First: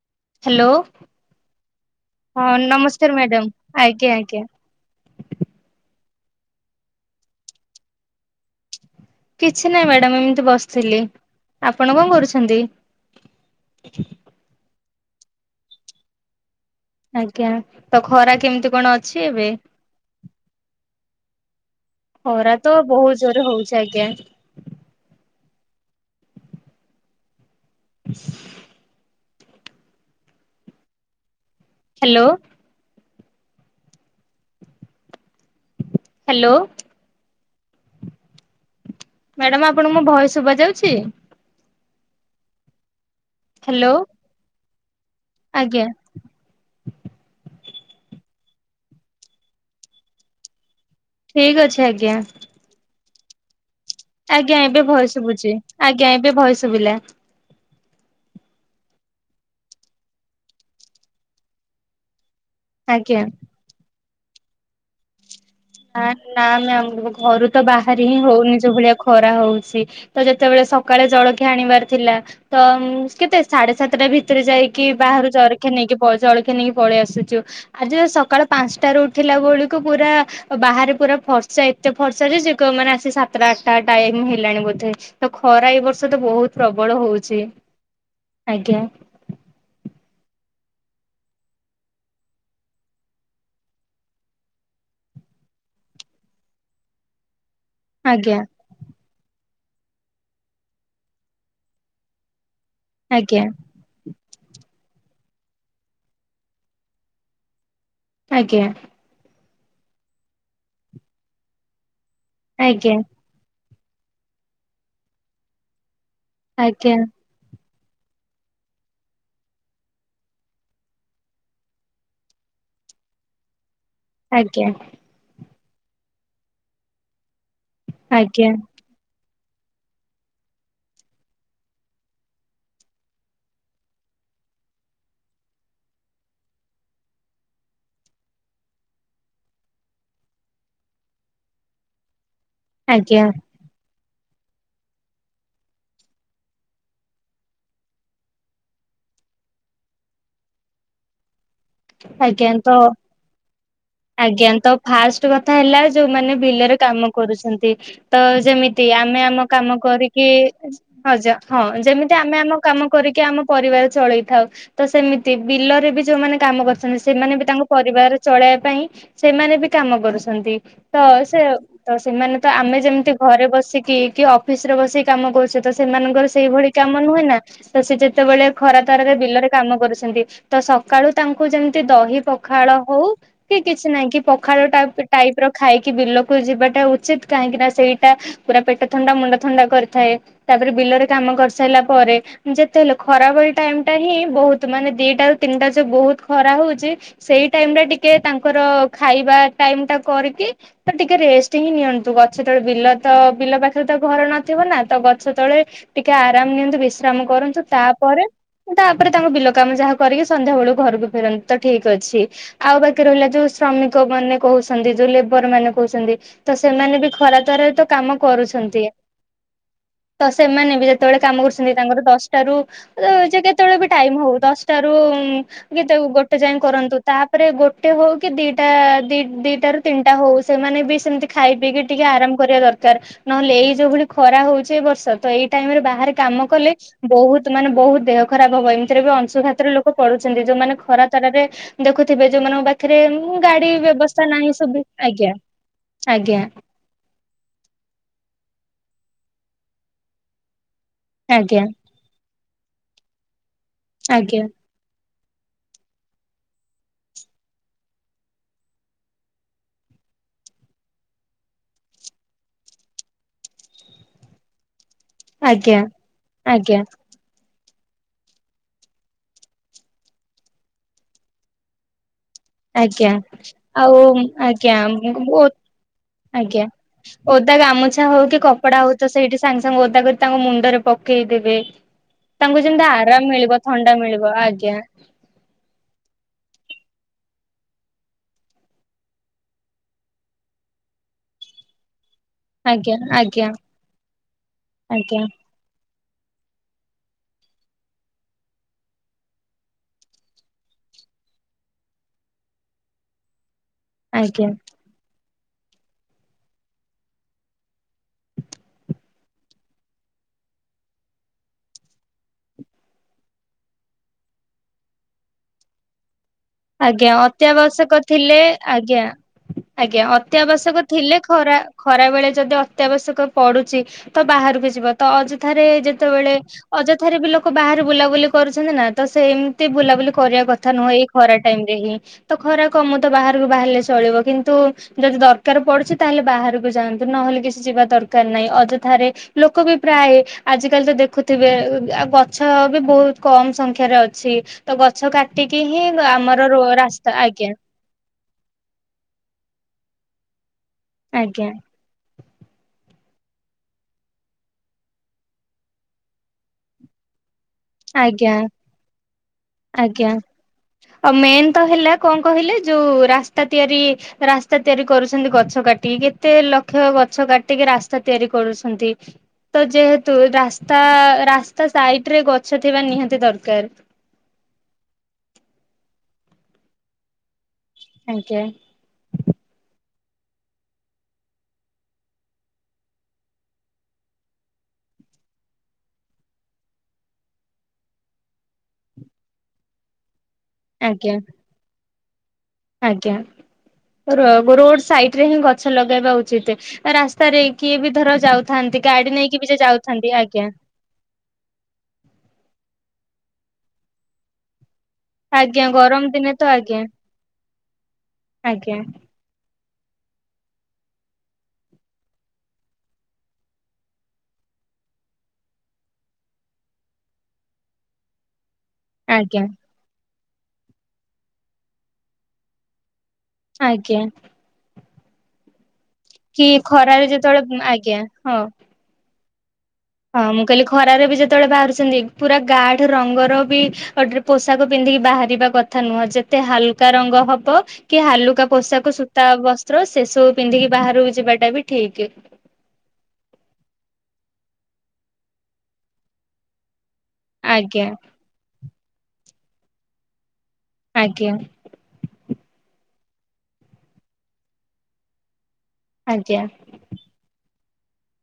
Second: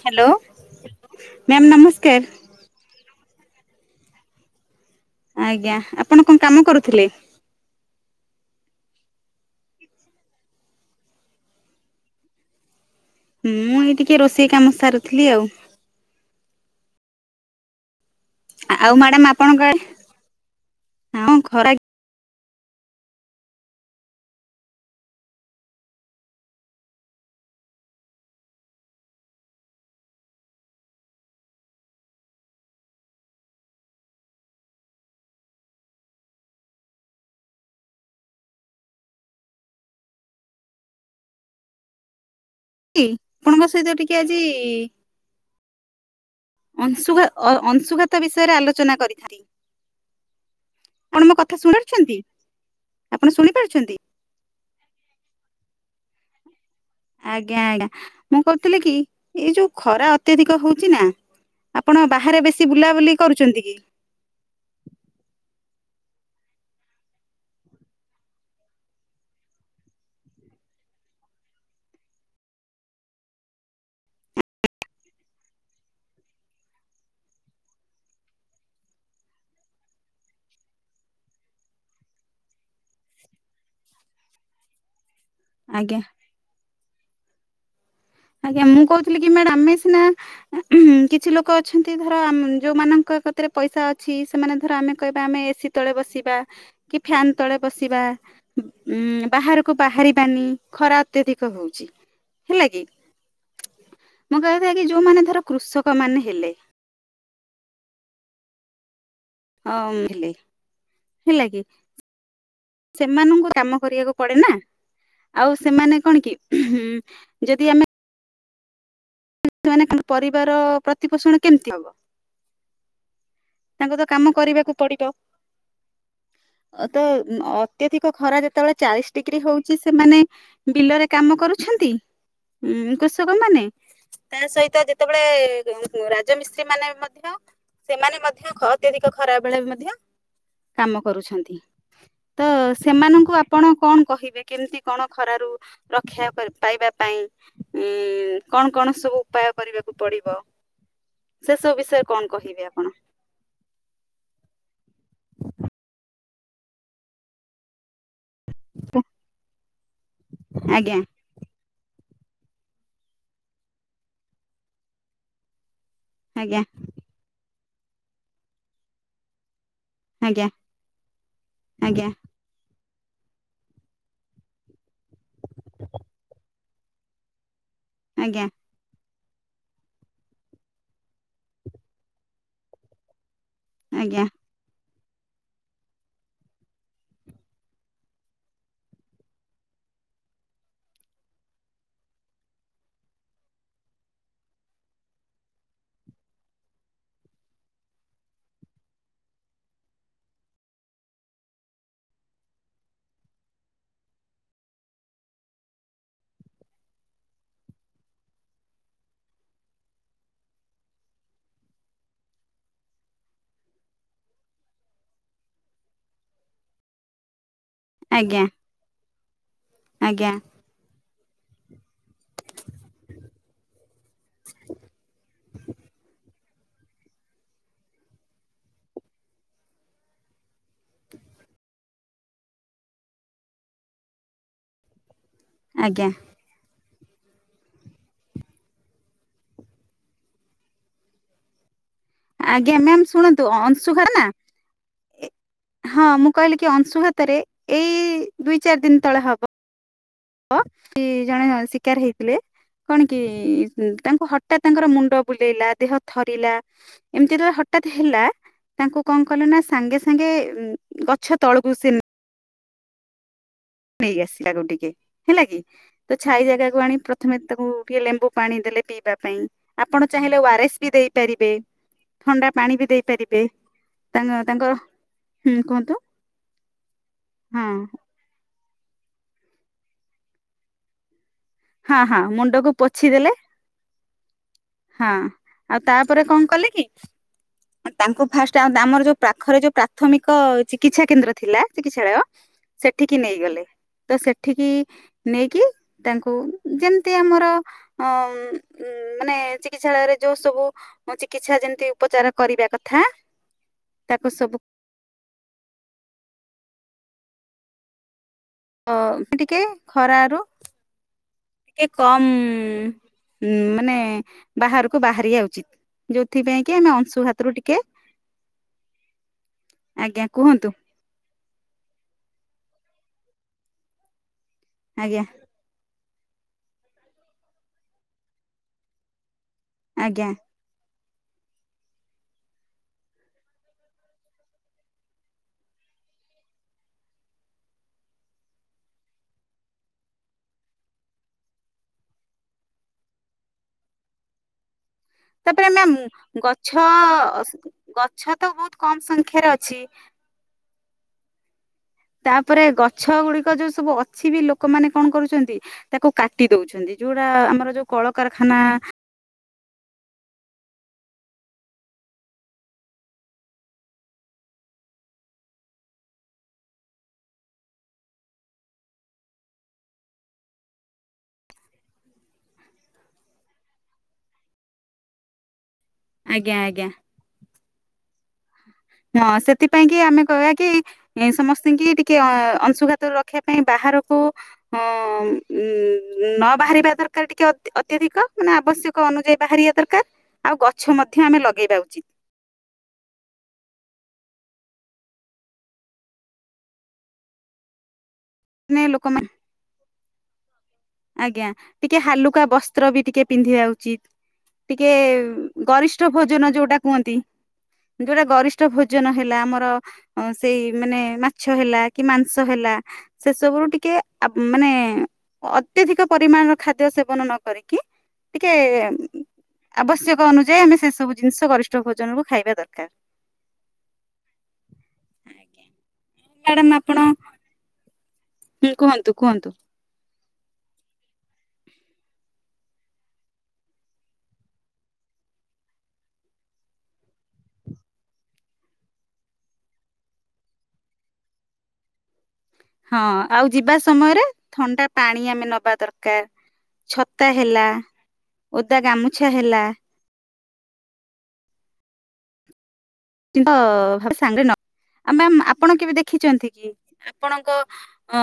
Hello hello! Ma'am ନମସ୍କାର। ହଁ, ନମସ୍କାର ମ୍ୟାଡ଼ମ୍ ଆଜ୍ଞା, ଆଜ୍ଞା। ଆଜ୍ଞା, ଆପଣ କଣ କାମ କରୁଥିଲେ? କିଛି ନାହିଁ ମ୍ୟାଡ଼ାମ ଏମିତି ବସିଥିଲି, ଆପଣ କଣ କରୁଛନ୍ତି? ମୁଁ ଏଇ ଟିକେ ରୋଷେଇ କାମ ସାରୁଥିଲି ଆଉ। ଆଜ୍ଞା, ତ ଖରା କେମିତି ଆଉ କଣ ମ୍ୟାଡାମ ଅଛି ଏବେ? ଆପଣଙ୍କ ଆଡେ ହଁ, ଖରା ଖରା ତ ବହୁତ ଜୋରେ ହଉଛି, ଆଜ୍ଞା। ହାଲୋ! ହାଲୋ! ମ୍ୟାଡାମ ଆପଣଙ୍କୁ ମୋ ଭଏସ୍ ଶୁଭା ଯାଉଛି। ଇ ଆପଣଙ୍କ ହ୍ୟାଲୋ ସହିତ ଟିକେ ଆଜି ଆଜ୍ଞା। ଅଂଶୁଘା ଅ ଅଂଶୁଘାତ ବିଷୟରେ ଆଲୋଚନା କରିଥାନ୍ତି। ଆପଣ ମୋ ଠିକ କଥା ଶୁଣୁ ଅଛି ଆଜ୍ଞା ପାରୁଛନ୍ତି, ଆପଣ ଶୁଣି ପାରୁଛନ୍ତି? ଆଜ୍ଞା, ଏବେ ଭଏସ୍ ଶୁଭୁଛି, ଆଜ୍ଞା ଏବେ ଭଏସ୍ ଶୁଭିଲା। ଆଜ୍ଞା, ଆଜ୍ଞା, ମୁଁ କହୁଥିଲି କି ଏଇ ଯୋଉ ଖରା ଅତ୍ୟାଧିକ ହଉଛି ନା ଆପଣ ବାହାରେ ବେଶୀ ବୁଲାବୁଲି ଆଜ୍ଞା। କରୁଛନ୍ତି କି? ଆଁ ନା ମ୍ୟାମ୍ ଘରୁ ତ ବାହାରି ହିଁ ହଉନି ଯୋଉ ଭଳିଆ ଖରା ହଉଛି। ତ ଯେତେବେଳେ ସକାଳେ ଜଳଖିଆ ଆଣିବାର ଥିଲା। ତ କେତେ ସାଢେ ସାତେଟା ଭିତରେ ଯାଇକି ବାହାରୁ ଜରଖିଆ ନେଇକି ପ ଜଳଖିଆ ନେଇକି ପଳେଇ ଆସୁଛୁ। ଆଜି ତ ସକାଳ ପାଞ୍ଚଟାରୁ ଉଠିଲା ବେଳକୁ ପୁରା ବାହାରେ ପୁରା ଫର୍ଚା, ଏତେ ଫର୍ଚା ଯେ ଯିଏ କହିବ ମାନେ ଆସି ସାତଟା ଆଠଟା ଟାଇମ ହେଲାଣି ବୋଧେ। ତ ଖରା ଏଇ ଆଜ୍ଞା ବର୍ଷ ତ ବହୁତ ପ୍ରବଳ ହଉଛି। ଆଜ୍ଞା, ମୁଁ କହୁଥିଲି କି ମ୍ୟାଡ଼ମ ଆମେ ସିନା କିଛି ଲୋକ ଅଛନ୍ତି ଧର ଯୋଉଁମାନଙ୍କ କତିରେ ପଇସା ଅଛି, ସେମାନେ ଧର ଆମେ କହିବା ଆମେ ଏସି ତଳେ ବସିବା କି ଫ୍ୟାନ୍ ତଳେ ବସିବା। ଆଜ୍ଞା ଉଁ ବାହାରକୁ ବାହାରିବାନି ଖରା ଅତ୍ୟଧିକ ହଉଛି, ହେଲା କି? ଆଜ୍ଞା। ମୁଁ କହିବା କଥା କି ଯୋଉମାନେ ଧର କୃଷକ ମାନେ ହେଲେ ଆଜ୍ଞା। ହଁ, ହେଲେ ହେଲା କି ଆଜ୍ଞା ସେମାନଙ୍କୁ ତ କାମ କରିବାକୁ ପଡେ ନା, ଆଉ ସେମାନେ କଣ କି ଆଜ୍ଞା ଯଦି ଆମେ [unintelligible] ପରିବାର ପ୍ରତି ପୋଷଣ କେମିତି ହବ? ତାଙ୍କୁ ତ କାମ ଆଜ୍ଞା କରିବାକୁ ପଡିବ, ଅ ତ ଅ ଅତ୍ୟଧିକ ଖରା ଆଜ୍ଞା ଯେତେବେଳେ ଚାଳିଶ ଡିଗ୍ରୀ ହଉଛି ସେମାନେ ବିଲରେ କାମ କରୁଛନ୍ତି ଉଁ କୃଷକ ମାନେ। ତା ସହିତ ଯେତେବେଳେ ରାଜମିସ୍ତ୍ରୀ ମାନେ ମଧ୍ୟ ସେମାନେ ମ ଧ୍ୟ ଖ ଅତ୍ୟଧିକ ଖରା ବେଳେ ବି ମଧ୍ୟ କାମ କରୁଛନ୍ତି। ତ ଆଜ୍ଞା ଆଜ୍ଞା ସେମାନଙ୍କୁ ଆ ଆପଣ କଣ କହିବେ, କେମିତି କଣ ଖରାରୁ ରକ୍ଷା ପାଇବା ପାଇଁ ଉଁ କଣ କଣ ସବୁ ଉପାୟ କରିବାକୁ ପଡିବ, ସେ ସବୁ ବିଷ [inaudible] କଣ ଆଜ୍ଞା କହିବେ ତ ଆପଣ? ଆଜ୍ଞା ତ ଫାଷ୍ଟ କଥା ହେଲା ଯୋଉମାନେ ବିଲରେ କାମ କରୁଛନ୍ତି ତ ଯେମିତି ତି ଆମେ ଆମ କାମ କରିକି ଆଜ୍ଞା ହଛ ହଁ ଯେମିତି ଆମେ ଆମ କାମ କରିକି ଆମ ପରିବାର ଚଳେଇଥାଉ ତ ସେମିତି ବିଲରେ ବି ଯୋଉମାନେ ଆଜ୍ଞା କାମ କରୁଛନ୍ତି ସେମାନେ ବି ତାଙ୍କ ପରିବାର ଚଳେଇବା ପାଇଁ ସେମାନେ ବି କାମ ଆଜ୍ଞା କରୁଛନ୍ତି ତ ସେ ତ ଆଜ୍ଞା ସେମାନେ ତ ଆମେ ଯେମିତି ଘରେ ବସିକି କି ଅଫିସ ରେ ବସିକି କାମ କରୁଛେ ତ ସେମାନଙ୍କର ସେଇଭଳି କାମ ନୁହେଁ ନା ତ ସେ ଯେତେବେଳେ ଆଜ୍ଞା ଖରାପ ତାରାରେ ବିଲରେ କାମ କରୁଛନ୍ତି ତ ସକାଳୁ ତାଙ୍କୁ ଯେମିତି ଦହି ପଖାଳ ହଉ କି କିଛି ନହିଁ କି ଆଜ୍ଞା ପଖାଳ ଟପ ଟାଇପ ର ଖାଇକି ବିଲକୁ ଯିବାଟା ଉଚିତ କାହିଁକି ନା ସେଇଟା ପୁରା ପେଟ ଥଣ୍ଡା ମୁଣ୍ଡ ଥଣ୍ଡା କରିଥାଏ ତାପରେ ବିଲରେ କାମ କରିସାରିଲା ପରେ ଯେତେ ହେଲେ ଖରା ଭଳି ଟାଇମ ଟା ହିଁ ବହୁତ ମାନେ ଦିଟା ତିନିଟା ଯୋ ବହୁତ ଖରା ହଉଛି ସେଇ ଟାଇମ ଟା ଟିକେ ତାଙ୍କର ଖାଇବା ଟାଇମ ଟା କରିକି ତ ଟିକେ ରେଷ୍ଟ ହିଁ ନିଅନ୍ତୁ ଗଛ ତଳେ ବିଲ ତ ବିଲ ପାଖରେ ତ ଘର ନଥିବ ନା ତ ଗଛ ତଳେ ଟିକେ ଆରାମ ନିଅନ୍ତୁ ବିଶ୍ରାମ କରନ୍ତୁ ତାପରେ ତାପରେ ତାଙ୍କ ବିଲ କାମ ଯାହା କରିକି ସନ୍ଧ୍ୟା ବେଳକୁ ଘରକୁ ଫେରନ୍ତି ତ ଠିକ ଅଛି ଆଉ ବାକି ରହିଲା ଯୋଉ ଶ୍ରମିକ ମାନେ କହୁଛନ୍ତି ଯୋଉ ଲେବର ମାନେ କହୁଛନ୍ତି ତ ସେମାନେ ବି ଖରା ତରାରେ ତ କାମ ଆଜ୍ଞା କରୁଛନ୍ତି ତ ଆଜ୍ଞା ଆଜ୍ଞା ସେମାନେ ବି କେତେବେଳେ କାମ କରୁଛନ୍ତି ତାଙ୍କର ଦଶଟାରୁ ଯେ କେତେବେଳେ ବି ଟାଇମ ହଉ ଦଶଟାରୁ କି ତାକୁ ଗୋଟେ ଯାଏ କରନ୍ତୁ ତାପରେ ଗୋଟେ ହଉ କି ଦିଟା ଦି ଦିଟାରୁୁ ତିନିଟା ହଉ ସେମାନେ ବି ସେମତି ଖାଇ ପିଇକି ଟିକେ ଆରାମ କରିବା ଦରକାର ନହେଲେ ଏଇ ଯୋଉ ଭଳି ଖରା ହଉଛି ଏଇ ବର୍ଷ ତ ଏଇ ଟାଇମରେ ଆଜ୍ଞା ବାହାରେ କାମ କଲେ ବହୁତ ମାନେ ବହୁତ ଦେହ ଖରାପ ହବ ଏମିତିରେ ବି ଅଂଶୁଘାତରେ ଲୋକ ପଡୁଛନ୍ତି ଯୋଉମାନେ ଖରା ତରା ରେ ଦେଖୁଥିବେ ଯୋଉମାନଙ୍କ ଆଜ୍ଞା ପାଖରେ ମ୍ୟାମ୍ ଉ ଶୁଣନ୍ତୁ -ଗାଡି ଅଂଶୁଘାତ ନା ବ୍ୟବସ୍ଥା ନାହିଁ ସବୁ ଆଜ୍ଞା ହଁ ମୁଁ ଆଜ୍ଞା କହିଲି କି ଅଂଶୁଘାତରେ ଏଇ ଦୁଇ ଚାରି ଦିନ ତଳେ ହବ କି ଜଣେ ଆଜ୍ଞା ଶିକାର ହେଇଥିଲେ କଣ କି ତାଙ୍କୁ ଆଜ୍ଞା ହଠାତ୍ ତାଙ୍କର ମୁଣ୍ଡ ବୁଲେଇଲା ଦେହ ଥରିଲା ଏମିତି ଯେତେବେଳେ ହଠାତ ହେଲା ତାଙ୍କୁ କଣ କଲେ ନା ସାଙ୍ଗେ ସାଙ୍ଗେ ଗଛ ତଳକୁ ସନ ନେଇକି ଆସିଲା କ ଟିକେ ହେଲା କି ଆଜ୍ଞା ତ ଛାଇ ଜାଗାକୁ ଆଜ୍ଞା ଆଣି ପ୍ର ଥମେ ତାକୁ ଟିକେ ଲେମ୍ବୁ ପାଣି ଦେଲେ ପିଇବା ପାଇଁ ଆପଣ ଚାହିଁଲେ ଓ ଆରଏସ୍ ବି ଦେଇପାରିବେ ଥଣ୍ଡା ପାଣି ବି ଆଜ୍ଞା ଦେଇପାରିବେ ଆଉ ତାଙ୍କ ତାଙ୍କର ଆଜ୍ଞା ବ ହୁଁ କୁହନ୍ତୁ ଆଜ୍ଞା ଓଦା ହଁ। ଗାମୁଛା ହଉ କି କପଡା ହଉ ତ ସେଇଠି ସାଙ୍ଗେ ସାଙ୍ଗେ ଓଦା କରି ତାଙ୍କ ମୁଣ୍ଡରେ ପକେଇଦେବେ ହଁ ହଁ ତାଙ୍କୁ ମୁଣ୍ଡକୁ ଯେମିତି ପୋଛି ଦେଲେ ଆରାମ ମିଳିବ ଥଣ୍ଡା ମିଳିବ ଆଜ୍ଞା ହଁ ଆଉ ତାପରେ କଣ କଲେ କି? ତାଙ୍କୁ ଫାଷ୍ଟ ଆ ଆମର ଯୋଉ ପାଖରେ ଯୋଉ ପ୍ରାଥମିକ ଚିକିତ୍ସା କେନ୍ଦ୍ର ଥିଲା ଚିକିତ୍ସାଳୟ ଆଜ୍ଞା ସେଠିକି ଆଜ୍ଞା ନେଇଗଲେ ତ ସେଠିକି ଆଜ୍ଞା ନେଇକି ତାଙ୍କୁ ଯେମିତି ଆମର ଅ ମାନେ ଚିକିତ୍ସାଳୟରେ ଯୋଉ ସବୁ ଚିକିତ୍ସା ଯେମିତି ଉପଚାର କରିବା କଥା ତାକୁ ଆଜ୍ଞା ସବୁ ଅ ଟିକେ ଖରାରୁ ଟିକେ କମ୍ ମାନେ ବାହାରକୁ ବାହାରିବା ଉଚିତ ଯୋଥି ପାଇଁ କି ଆମେ ଆଜ୍ଞା ଅଂଶୁ ହାତରୁ ଟିକେ ଅତ୍ୟାବଶ୍ୟକ ଥିଲେ ଆଜ୍ଞା ଆଜ୍ଞା ଅତ୍ୟାବଶ୍ୟକ ଥିଲେ ଖରା ଖରା ବେଳେ ଯଦି ଅତ୍ୟାବଶ୍ୟକ ପଡୁଛି ତ ବାହାରକୁ ଯିବ ତ ଆଜ୍ଞା ଅ ଥାରେ ଯେତେବେଳେ ଅଯଥାରେ ବି ଲୋକ ବାହାରେ ବୁଲାବୁଲି କରୁଛନ୍ତି ନା ତ ସେମତି ତେ ବୁଲାବୁଲି ଆଜ୍ଞା କରିବା କଥା ନୁହେଁ ଏଇ ଖରା ଟାଇମ ରେ ହିଁ ତ ଖରା କମ ତ ବାହାରକୁ ବାହାରିଲେ ଚଳିବ କିନ୍ତୁ ଯଦି ଦରକାର ପଡୁଛି ତାହେଲେ ବାହାରକୁ ଯାଆନ୍ତୁ ନହେଲେ କିଛି ଯିବା ଦରକାର ନାହିଁ ଅଯଥାରେ ଲୋକ ବି ପ୍ରାୟ ଆଜିକାଲି ତ ଦେଖୁଥିବେ ଆ ଗଛ ବି ବହୁତ କମ ସଂଖ୍ୟାରେ ଅଛି। ତ ଗଛ କାଟିକି ତାପରେ ହିଁ ମ୍ୟାମ୍ ଆମର ରୋ ଗଛ ରାସ୍ତା ଆଜ୍ଞା ଗଛ ତ ବହୁତ କମ ସଂଖ୍ୟାରେ ଅଛି। ଆଜ୍ଞା ତାପରେ ଗଛ ଗୁଡିକ ଯୋଉ ସବୁ ଅଛି ବି ଲୋକମାନେ କଣ କରୁଛନ୍ତି। ତାକୁ କାଟି ଦଉଛନ୍ତି ଯୋଉଟା ଆମର ଯୋଉ ଆଜ୍ଞା କଳକାରଖାନା ଆଜ୍ଞା ଆଉ ମେନ୍ ତ ହେଲା କଣ କହିଲେ ଯୋଉ ରାସ୍ତା ତିଆରି ରାସ୍ତା ତିଆରି କରୁଛନ୍ତି ଗଛ କାଟି କେତେ ଲକ୍ଷ ଗଛ କାଟିକି ରାସ୍ତା ତିଆରି କରୁଛନ୍ତି। ତ ଯେହେତୁ ରାସ୍ତା ରାସ୍ତା ସାଇଡ ରେ ଗଛ ଥିବା ନିହାତି ଦରକାର। ଆଜ୍ଞା ଆଜ୍ଞା ଆଜ୍ଞା। ହଁ ସେଥିପାଇଁ କି ଆମେ କହିବା କି? ଏ ସମସ୍ତି ଙ୍କୀ ଟିକେ ଅ ଅଂଶୁଘାତ ରଖିବା ପାଇଁ ବାହାରକୁ ହଁ ଉଁ ନ ବାହାରିବା ଦରକାର ଟିକେ ଅତ୍ୟଧିକ ମାନେ ଆବଶ୍ୟକ। ଅନୁଯାୟୀ ବାହାରିବା ଦରକାର ଆଉ ଗଛ ଆଜ୍ଞା ମଧ୍ୟ ଆମେ ଲଗେଇବା ଉଚିତ। ଆଜ୍ଞା ରୋଡ ସାଇଡ ରେ ହିଁ ଗଛ ଲଗେଇବା ଉଚିତ୍ ରାସ୍ତାରେ କିଏ ବି ଧର ଯାଉ ମାନେ ଥାନ୍ତି ଗାଡି ଲୋକମାନେ ନେଇକି ବି ଯାଉଥାନ୍ତି ଆଜ୍ଞା। ଆଜ୍ଞା ଟିକେ ହାଲୁକା ବସ୍ତ୍ର ବି ଟିକେ ପିନ୍ଧିବା ଉଚିତ ଟିକେ ଆଜ୍ଞା ଗରମ ଗରିଷ୍ଠ ଦିନେ ଭୋଜନ ତ ଯୋଉଟା ଆଜ୍ଞା କୁହନ୍ତି ଯୋଉଟା ଗରିଷ୍ଠ ଆଜ୍ଞା ଭୋଜନ ହେଲେ ଆମର ସେଇ ମାନେ ମାଛ ହେଲା କି ମାଂସ ହେଲା। ସେସବୁ ର ଟିକେ ମାନେ ଅତ୍ୟଧିକ ପରିମାଣର ଖାଦ୍ୟ ସେବନ ନ କରିକି ଟିକେ ଆଜ୍ଞା ଆବଶ୍ୟକ ଅନୁଯାୟୀ ଆମେ ସେ ସବୁ ଜିନିଷ ଗରିଷ୍ଠ ଭୋଜନକୁୁ ଖାଇବା ଦରକାର। ଆଜ୍ଞା କି ଖରାରେ ଯେତେବେଳେ ଆଜ୍ଞା ହଁ। ହୁଁ କୁହନ୍ତୁ କୁହନ୍ତୁ। ହଁ ମୁଁ କହିଲି ଖରାରେ ବି ଯେତେବେଳେ ବାହାରୁଛନ୍ତି ପୁରା ଗାଠ ରଙ୍ଗର ବି ଗଟରେ ପୋଷାକ ପିନ୍ଧିକି ବାହାରିବା କଥା ନୁହଁ ଯେତେ ହାଲକା ରଙ୍ଗ ହବ କି ହାଲୁକା ପୋଷାକ ସୂତା ବସ୍ତ୍ର ସେସବୁ ପିନ୍ଧିକି ବାହାରକୁ ଯିବାଟା ବି ଠିକ। ହଁ ଆଉ ଯିବା ସମୟରେ ଥଣ୍ଡା ପାଣି ଆମେ ନବା ଦରକାର। ଛତା ହେଲା ଆଜ୍ଞା ଓଦା ଗାମୁଛା ହେଲା। ଆଜ୍ଞା। କି ତ ସାଙ୍ଗରେ ନ ଆଉ ମ୍ୟାାମ ଆପଣ କେବେ ଆଜ୍ଞା। ଦେଖିଛନ୍ତି କି? ଆପଣଙ୍କ ଅ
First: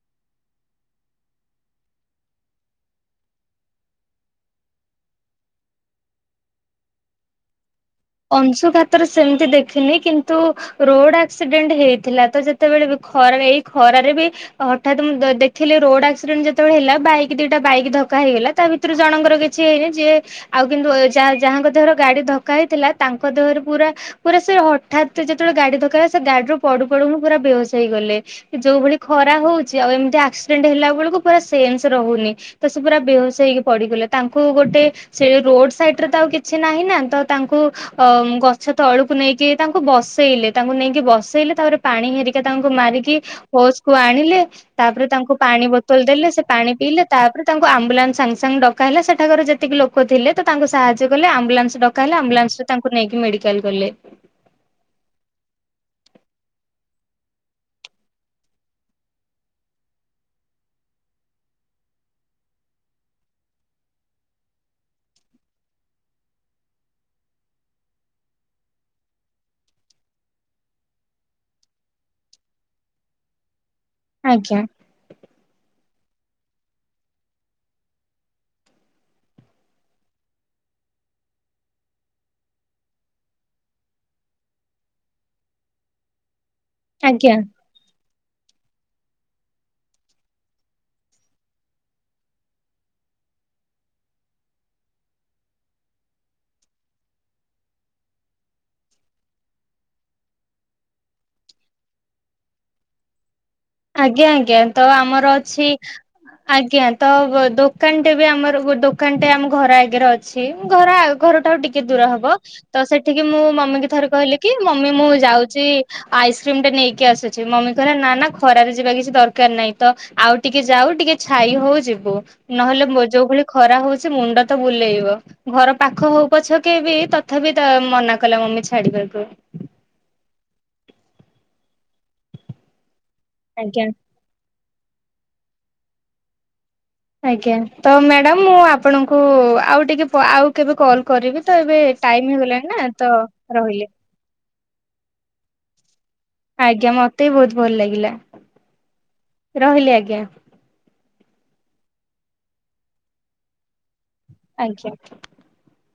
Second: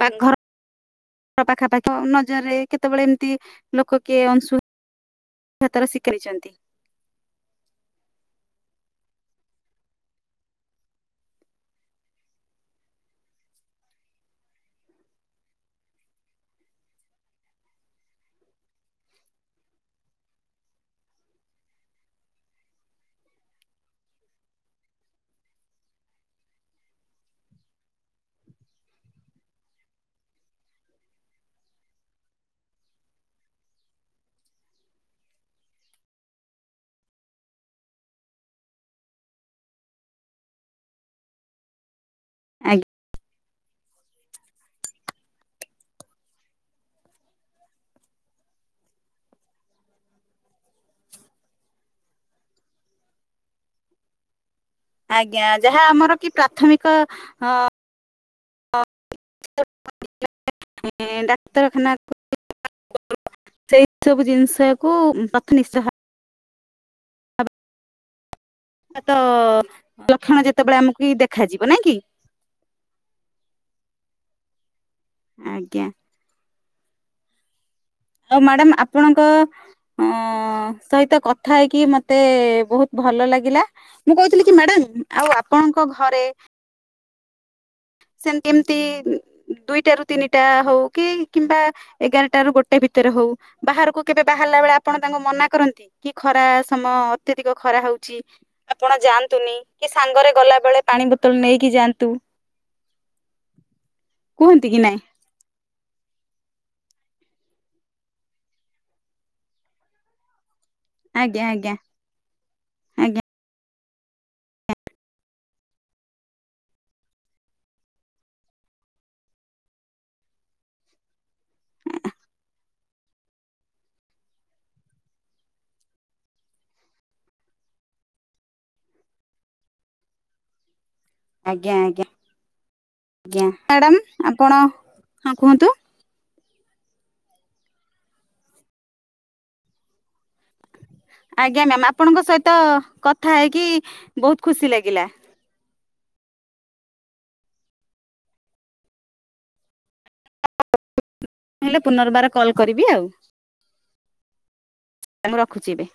ପା ଘର ପାଖା ପାାଖି ନଜରରେ କେତେବେଳେ ଏମିତି ଲୋକ କିଏ ଅଂଶୁ ଭାତ ର ଶିିକରିଛନ୍ତି। ଅଂଶୁଘାତରେ ସେମିତି ଦେଖିନି କିନ୍ତୁ ରୋଡ ଆକ୍ସିଡେଣ୍ଟ ହେଇଥିଲା ତ ଯେତେବେଳେ ବି ଖରାରେ ଏଇ ଖରାରେ ବି ହଠାତ୍ ମୁଁ ଦ-ଦେଖିଲି ରୋଡ ଆକ୍ସିଡେଣ୍ଟ ଯେତେବେଳେ ହେଲା ବାଇକ୍ ଦିଟା ବାଇକ୍ ଧକ୍କା ହେଇଗଲା ତା ଭି ତରେ ଜଣଙ୍କର କିଛି ହେଇନି ଯିଏ ଆଉ କିନ୍ତୁ ଯା-ଯାହାଙ୍କ ଦେହର ଗାଡି ଧକ୍କା ହେଇଥିଲା। ତାଙ୍କ ଦେହରେ ପୁରା ପୁରା ସେ ହଠାତ ଯେତେବେଳେ ଗାଡି ଧକା ହେଲା ସେ ଗାଡିରୁୁ ପଡୁ ପଡୁ ହିଁ ପୁରା ବେହୋସ ହେଇଗଲେ। ଯୋଉ ଭଳି ଖରା ହଉଛି ଆଉ ଏମିତି ଆକ୍ସିଡେଣ୍ଟ ହେଲା ବେଳକୁ ପୁରା ସେନ୍ସ ରହୁନି। ତ ସେ ପୁରା ବେହୋସ ହେଇକି ପଡିଗଲେ ତାଙ୍କୁ ଗୋଟେ। ସେ ରୋଡ ସାଇଡ ରେ ତ ଆଉ କିଛି ନାହିଁ ନା ତ ତାଙ୍କୁ। ଅ ଗଛ ତଳକୁ ନେଇକି ତାଙ୍କୁ ବସେଇଲେ ତାଙ୍କୁ ନେଇକି ବସେଇଲେ ତାପରେ ପାଣି ହେରି ତାଙ୍କୁ ଆଜ୍ଞା। ମାରିକି ହୋସକୁୁ ଆଣିଲେ। ତାପରେ ତାଙ୍କୁ ପାଣି ବୋତଲ ଦେଲେ ସେ ପାଣି ପିଇଲେ ତାପରେ ତାଙ୍କୁ ଆମ୍ବୁଲାନ୍ସ ସାଙ୍ଗେ ସାଙ୍ଗେ ଡ ହେଲା ସେଠାକାର ଯେତିକି ଲୋକ ଥିଲେ ତ ତାଙ୍କୁ ସାହାଯ୍ୟ କଲେ ଆମ୍ବୁଲାନ୍ସ ଡକା ହେଲେ ଆମ୍ୱୁଲାନ୍ସ ତାଙ୍କୁ ନେଇକି ମେଡିକାଲ ଗଲେ। ଆଜ୍ଞା ଯାହା ଆମର କି ପ୍ରାଥମିକ ହଅ [unintelligible] ଡାକ୍ତରଖାନାକୁ ସେଇ ସବୁ ଜିନିଷ କୁ ପ୍ରଥମେ ନିଶ୍ଚହା ହଁ ତ ଲକ୍ଷଣ ଯେତେବେଳେ ଆମକୁ ହିଁ ଦେଖାଯିବ ନାଇଁ କି? ଆଜ୍ଞା। ଆଜ୍ଞା। ଆଉ ମ୍ୟାଡାମ୍ ଆପଣଙ୍କ ହଁ ସହିତ କଥା ହେଇକି ମତେ ବୋହୁତ ଭଲ ଲାଗିଲା। ମୁଁ କୋହୁଥିଲି କି ମ୍ୟାଡାମ୍ ଆଉ ଆପଣଙ୍କ ଘରେ ଆଜ୍ଞା। ସେ ଏମିତି ଦୁଇଟା ରୁ ତିନିଟା ହୋଉ କି କିମ୍ବା ଏଗାରଟା ରୁ ଗୋଟେ ଭିତରେ ହୋଉ ବାହାରକୁ କେବେ ବାହାରିଲା ବେଳେ ଆପଣ ତାଙ୍କୁ ମନା କରନ୍ତି? କି ଖରା ସମୟ ଅତ୍ୟଧିକ ଖରା ହୋଉଛି। ଆପଣ ଯାଆନ୍ତୁନି କି ସାଙ୍ଗରେ ଗଲା ବେଳେ ପାଣି ବୋତଲ ନେଇକି ଯାଆନ୍ତୁ। ଆଜ୍ଞା ଆଜ୍ଞା କୁହନ୍ତି କି ତ ନାଇଁ ଆମର ଅଛି ଆଜ୍ଞା ତ ବ ଦୋକାନଟେ ବି ଆମର ଦୋକାନଟେ ଆମ ଘର ଆଗରେ ଅ ଛିମ୍ ଘର ଆ ଘର ଆଜ୍ଞା ଠାରୁ ଆଜ୍ଞା ଟିକେ ଦୂର ହବ। ତ ଆଜ୍ଞା ସେଠିକି ମୁଁ ମମି କି ଥରେ କହିଲି କି ମମି ମୁଁ ଯାଉଚି ଆଇସ୍କ୍ରିମ ଟେ ନେଇକି ଆସ ଚି ମମି କହିଲା ନାନା ଖରାରେ ଯିବା କିଛି ଦରକାର ନାହିଁ ତ ଆଉ ଟିକେ ଯାଉ ଟିକେ ଛାଇ ହୋଉ ଯିବୁ। ନହେଲେ ମୋ ଯୋଉ ଭଳି ଖରା ହୋଉଛି ମୁଣ୍ଡ ତ ବୁଲେଇବ। ଘର ପାଖ ହଉ ପଛକେ ବି ତଥାପି ତ ମନା କଲା ମମି ଛାଡିବାକୁ। ଆଜ୍ଞା ଆଜ୍ଞା ଆଜ୍ଞା ମ୍ୟାଡ଼ାମ ଆପଣ ହଁ କୁହନ୍ତୁ? ଆଜ୍ଞା ତ ମ୍ୟାଡ଼ାମ ମୁଁ ଆପଣଙ୍କୁ ଆଉ ଟିକେ ପ ଆଉ କେବେ କଲ୍ କରିବି ତ ଆଜ୍ଞା ଏବେ ମ୍ୟାମ୍ ଆପଣଙ୍କ ଟାଇମ୍ ସହିତ ହେଇଗଲାଣି ନା ତ କଥା ହେଇକି ରହିଲି। ବହୁତ ଖୁସି ଲାଗିଲା ଆଜ୍ଞା ମତେ ବି ବୋହୁତ ଭଲ ଲାଗିଲା ରହିଲି ଆଜ୍ଞା। ମୁଁ ହେଲେ ପୁନର୍ବାର କଲ୍ କରିବି ଆଉ। ଆଜ୍ଞା। ମୁଁ ରଖୁଚି।